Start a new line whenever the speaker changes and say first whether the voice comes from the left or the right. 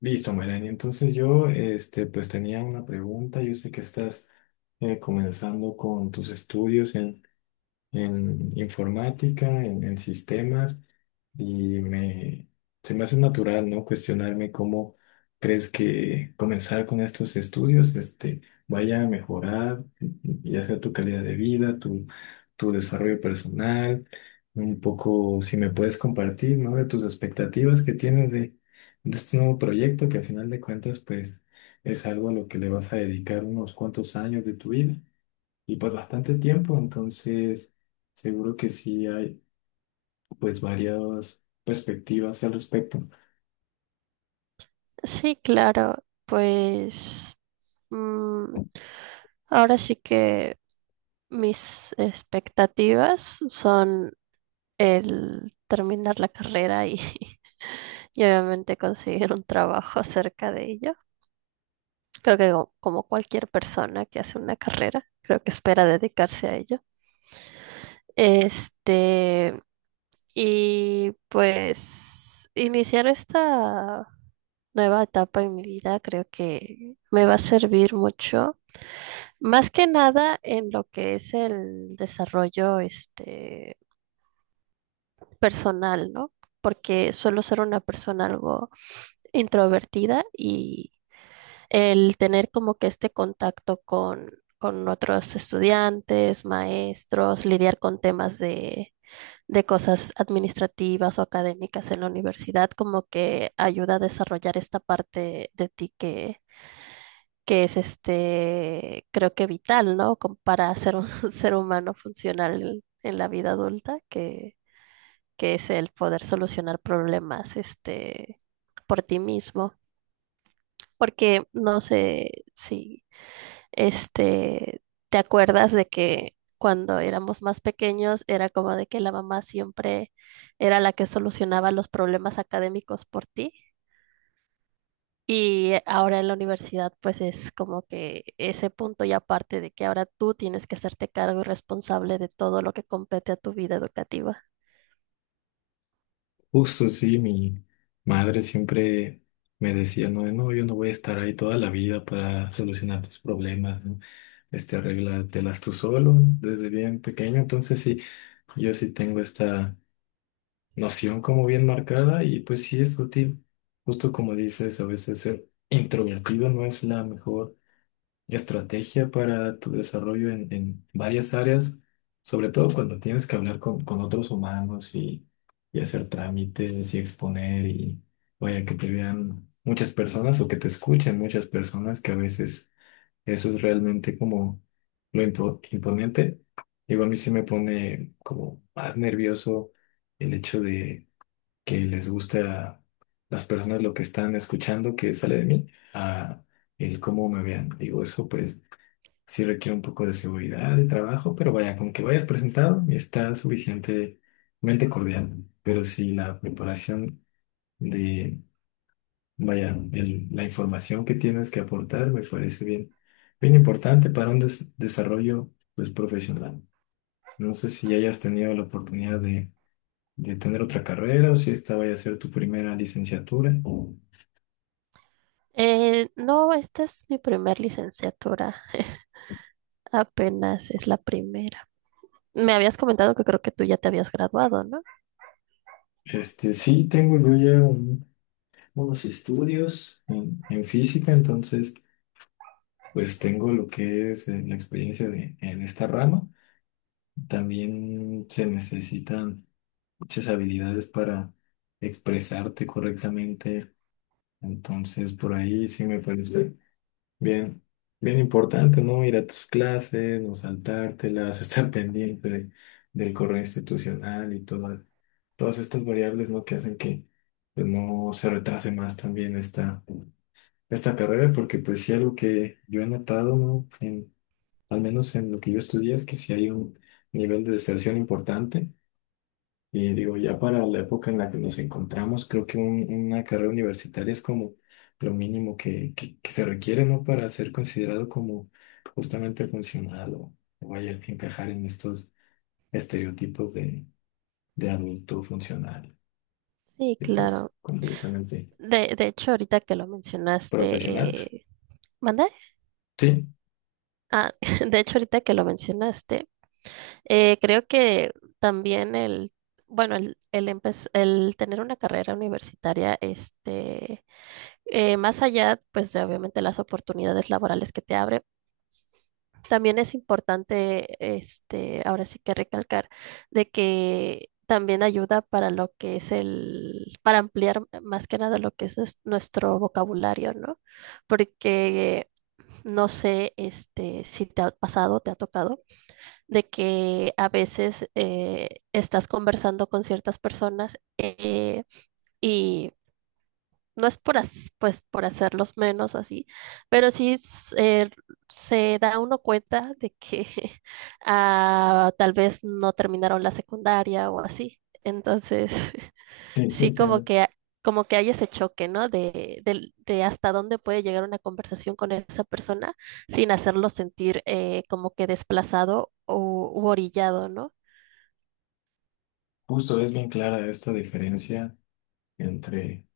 left: Listo, Melanie. Entonces yo, pues tenía una pregunta. Yo sé que estás comenzando con tus estudios en informática, en sistemas, y me, se me hace natural, ¿no? Cuestionarme cómo crees que comenzar con estos estudios, vaya a mejorar, ya sea tu calidad de vida, tu desarrollo personal, un poco, si me puedes compartir, ¿no? De tus expectativas que tienes de este nuevo proyecto, que al final de cuentas, pues, es algo a lo que le vas a dedicar unos cuantos años de tu vida y pues bastante tiempo, entonces seguro que sí hay pues varias perspectivas al respecto.
right: Sí, claro, pues mm, ahora sí que mis expectativas son el terminar la carrera y, y obviamente conseguir un trabajo acerca de ello. Creo que como cualquier persona que hace una carrera, creo que espera dedicarse a ello. Este, y pues iniciar esta nueva etapa en mi vida creo que me va a servir mucho. Más que nada en lo que es el desarrollo personal, ¿no? Porque suelo ser una persona algo introvertida y el tener como que este contacto con otros estudiantes, maestros, lidiar con temas de cosas administrativas o académicas en la universidad, como que ayuda a desarrollar esta parte de ti que es este, creo que vital, ¿no? Como para ser un ser humano funcional en la vida adulta, que es el poder solucionar problemas, por ti mismo. Porque no sé si, este, te acuerdas de que cuando éramos más pequeños era como de que la mamá siempre era la que solucionaba los problemas académicos por ti. Y ahora en la universidad, pues es como que ese punto y aparte de que ahora tú tienes que hacerte cargo y responsable de todo lo que compete a tu vida educativa.
left: Justo, sí, mi madre siempre me decía, no, no, yo no voy a estar ahí toda la vida para solucionar tus problemas, ¿no? Este, arréglatelas tú solo, ¿no? Desde bien pequeño, entonces sí, yo sí tengo esta noción como bien marcada y pues sí es útil, justo como dices, a veces ser introvertido no es la mejor estrategia para tu desarrollo en varias áreas, sobre todo cuando tienes que hablar con otros humanos y hacer trámites y exponer y vaya que te vean muchas personas o que te escuchen muchas personas, que a veces eso es realmente como lo imponente. Digo, a mí sí me pone como más nervioso el hecho de que les gusta las personas lo que están escuchando que sale de mí a el cómo me vean. Digo, eso pues sí requiere un poco de seguridad de trabajo, pero vaya, con que vayas presentado y está suficientemente cordial. Pero si la preparación de, vaya, la información que tienes que aportar me parece bien, bien importante para un desarrollo pues, profesional. No sé si hayas tenido la oportunidad de tener otra carrera o si esta vaya a ser tu primera licenciatura.
right: No, esta es mi primer licenciatura, apenas es la primera. Me habías comentado que creo que tú ya te habías graduado, ¿no?
left: Este, sí, tengo yo ya unos estudios en física, entonces... Pues tengo lo que es la experiencia de, en esta rama. También se necesitan muchas habilidades para expresarte correctamente. Entonces, por ahí sí me parece bien, bien importante, ¿no? Ir a tus clases, no saltártelas, estar pendiente del correo institucional y todo, todas estas variables, ¿no? Que hacen que pues, no se retrase más también esta carrera, porque pues sí algo que yo he notado, ¿no? Al menos en lo que yo estudié, es que si hay un nivel de deserción importante. Y digo, ya para la época en la que nos encontramos, creo que una carrera universitaria es como lo mínimo que, que se requiere, ¿no? Para ser considerado como justamente funcional o vaya a encajar en estos estereotipos de adulto funcional
right: Sí,
left: y pues
right: claro.
left: completamente
right: De hecho, ahorita que lo
left: profesional.
right: mencionaste, ¿mande?
left: Sí,
right: Ah, de hecho, ahorita que lo mencionaste, creo que también bueno, el tener una carrera universitaria, más allá, pues, de obviamente las oportunidades laborales que te abre, también es importante, ahora sí que recalcar, de que también ayuda para lo que es para ampliar más que nada lo que es nuestro vocabulario, ¿no? Porque, no sé, si te ha pasado, te ha tocado de que a veces estás conversando con ciertas personas y no es por, pues, por hacerlos menos o así, pero se da uno cuenta de que ah, tal vez no terminaron la secundaria o así. Entonces,
left: sí, sí,
right: sí
left: entiendo.
right: como que hay ese choque, ¿no? De hasta dónde puede llegar una conversación con esa persona sin hacerlo sentir como que desplazado o u orillado, ¿no?
left: Justo es bien clara esta diferencia entre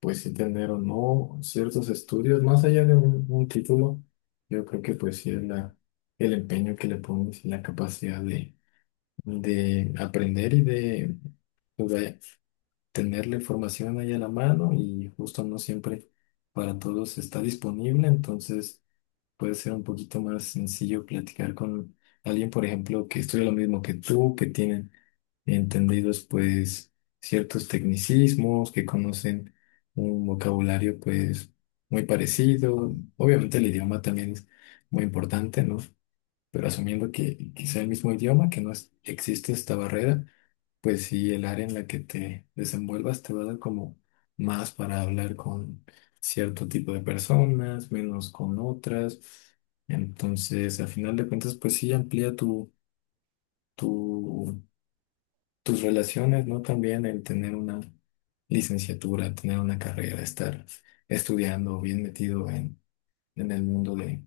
left: pues sí tener o no ciertos estudios, más allá de un título, yo creo que pues sí es la, el empeño que le pones y la capacidad de aprender pues, vaya, tener la información ahí a la mano y justo no siempre para todos está disponible, entonces puede ser un poquito más sencillo platicar con alguien, por ejemplo, que estudia lo mismo que tú, que tienen entendidos pues ciertos tecnicismos, que conocen un vocabulario pues muy parecido. Obviamente el idioma también es muy importante, ¿no? Pero asumiendo que sea el mismo idioma, que no existe esta barrera, pues sí, el área en la que te desenvuelvas te va a dar como más para hablar con cierto tipo de personas, menos con otras. Entonces, a final de cuentas, pues sí, amplía tu, tus relaciones, ¿no? También el tener una licenciatura, tener una carrera, estar estudiando, bien metido en el mundo de,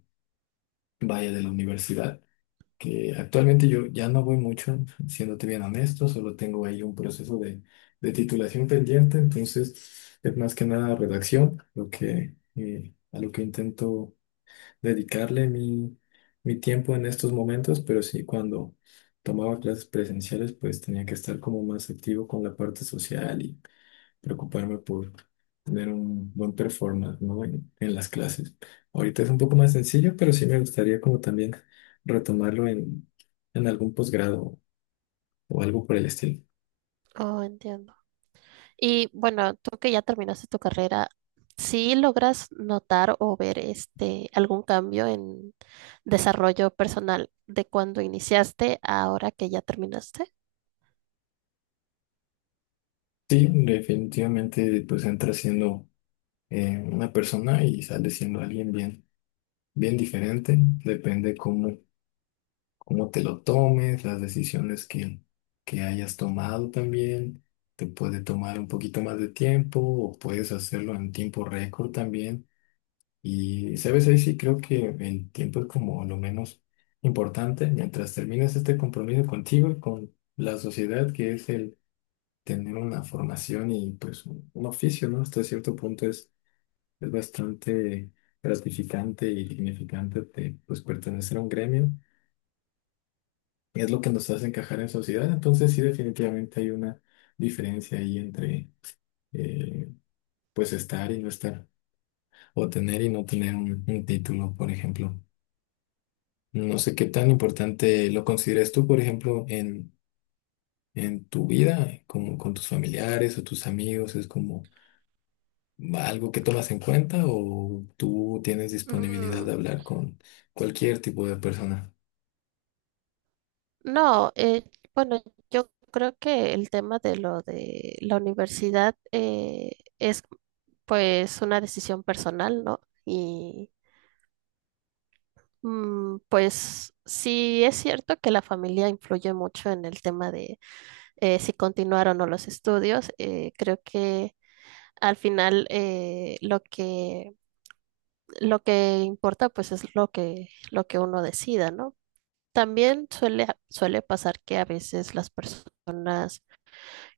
left: vaya, de la universidad. Que actualmente yo ya no voy mucho, siéndote bien honesto, solo tengo ahí un proceso de titulación pendiente, entonces es más que nada redacción, lo que, a lo que intento dedicarle mi tiempo en estos momentos, pero sí cuando tomaba clases presenciales, pues tenía que estar como más activo con la parte social, preocuparme por tener un buen performance, ¿no? En las clases. Ahorita es un poco más sencillo, pero sí me gustaría como también retomarlo en algún posgrado o algo por el estilo.
right: Oh, entiendo. Y bueno, tú que ya terminaste tu carrera, ¿sí logras notar o ver este algún cambio en desarrollo personal de cuando iniciaste a ahora que ya terminaste?
left: Sí, definitivamente pues entras siendo una persona y sales siendo alguien bien, bien diferente. Depende cómo te lo tomes, las decisiones que hayas tomado también. Te puede tomar un poquito más de tiempo o puedes hacerlo en tiempo récord también. Y, ¿sabes? Ahí sí creo que el tiempo es como lo menos importante mientras terminas este compromiso contigo y con la sociedad, que es el tener una formación y pues un oficio, ¿no? Hasta cierto punto es bastante gratificante y dignificante de, pues, pertenecer a un gremio. Y es lo que nos hace encajar en sociedad. Entonces sí, definitivamente hay una diferencia ahí entre, eh, pues, estar y no estar, o tener y no tener un título, por ejemplo. No sé qué tan importante lo consideras tú, por ejemplo, en tu vida, como con tus familiares o tus amigos, es como algo que tomas en cuenta o tú tienes disponibilidad
right: Mm,
left: de hablar con cualquier tipo de persona.
right: No, bueno, yo creo que el tema de lo de la universidad es pues una decisión personal, ¿no? Y pues sí es cierto que la familia influye mucho en el tema de si continuar o no los estudios. Creo que al final lo que importa pues es lo que uno decida, ¿no? También suele pasar que a veces las personas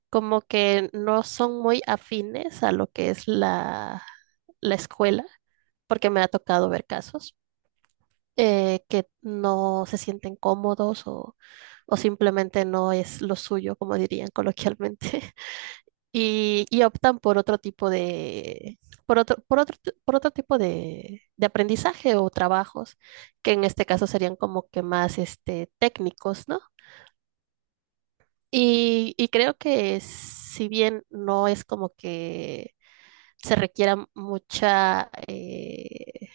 right: como que no son muy afines a lo que es la escuela, porque me ha tocado ver casos que no se sienten cómodos o simplemente no es lo suyo, como dirían coloquialmente, y optan por otro tipo por otro tipo de aprendizaje o trabajos, que en este caso serían como que más este, técnicos, ¿no? Y creo que si bien no es como que se requiera mucha,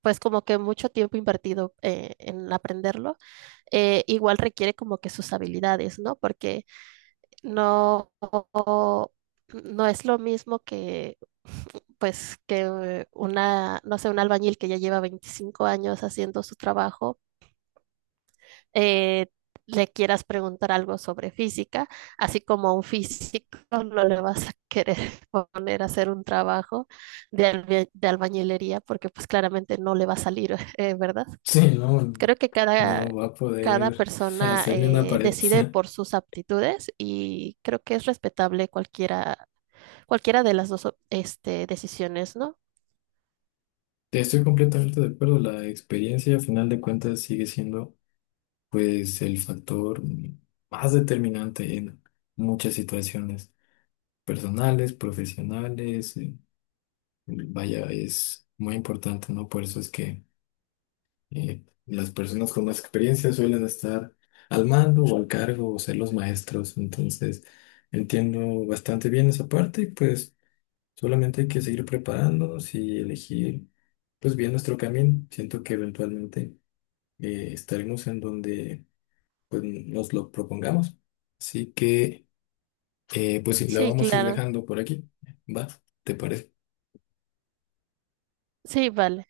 right: pues como que mucho tiempo invertido en aprenderlo, igual requiere como que sus habilidades, ¿no? Porque no, no no es lo mismo que, pues, que una, no sé, un albañil que ya lleva 25 años haciendo su trabajo eh, le quieras preguntar algo sobre física, así como a un físico no le vas a querer poner a hacer un trabajo de, de albañilería porque pues claramente no le va a salir, ¿verdad?
left: Sí, no,
right: Creo que
left: no va a
right: cada
left: poder
right: persona
left: hacer ni una pared.
right: decide por sus aptitudes y creo que es respetable cualquiera, cualquiera de las dos este, decisiones, ¿no?
left: Te estoy completamente de acuerdo. La experiencia, a final de cuentas, sigue siendo, pues, el factor más determinante en muchas situaciones personales, profesionales. Vaya, es muy importante, ¿no? Por eso es que las personas con más experiencia suelen estar al mando o al cargo o ser los maestros. Entonces, entiendo bastante bien esa parte y pues solamente hay que seguir preparándonos y elegir pues bien nuestro camino. Siento que eventualmente estaremos en donde pues nos lo propongamos. Así que pues sí, la
right: Sí,
left: vamos a ir
right: claro.
left: dejando por aquí. ¿Va? ¿Te parece?
right: Sí, vale.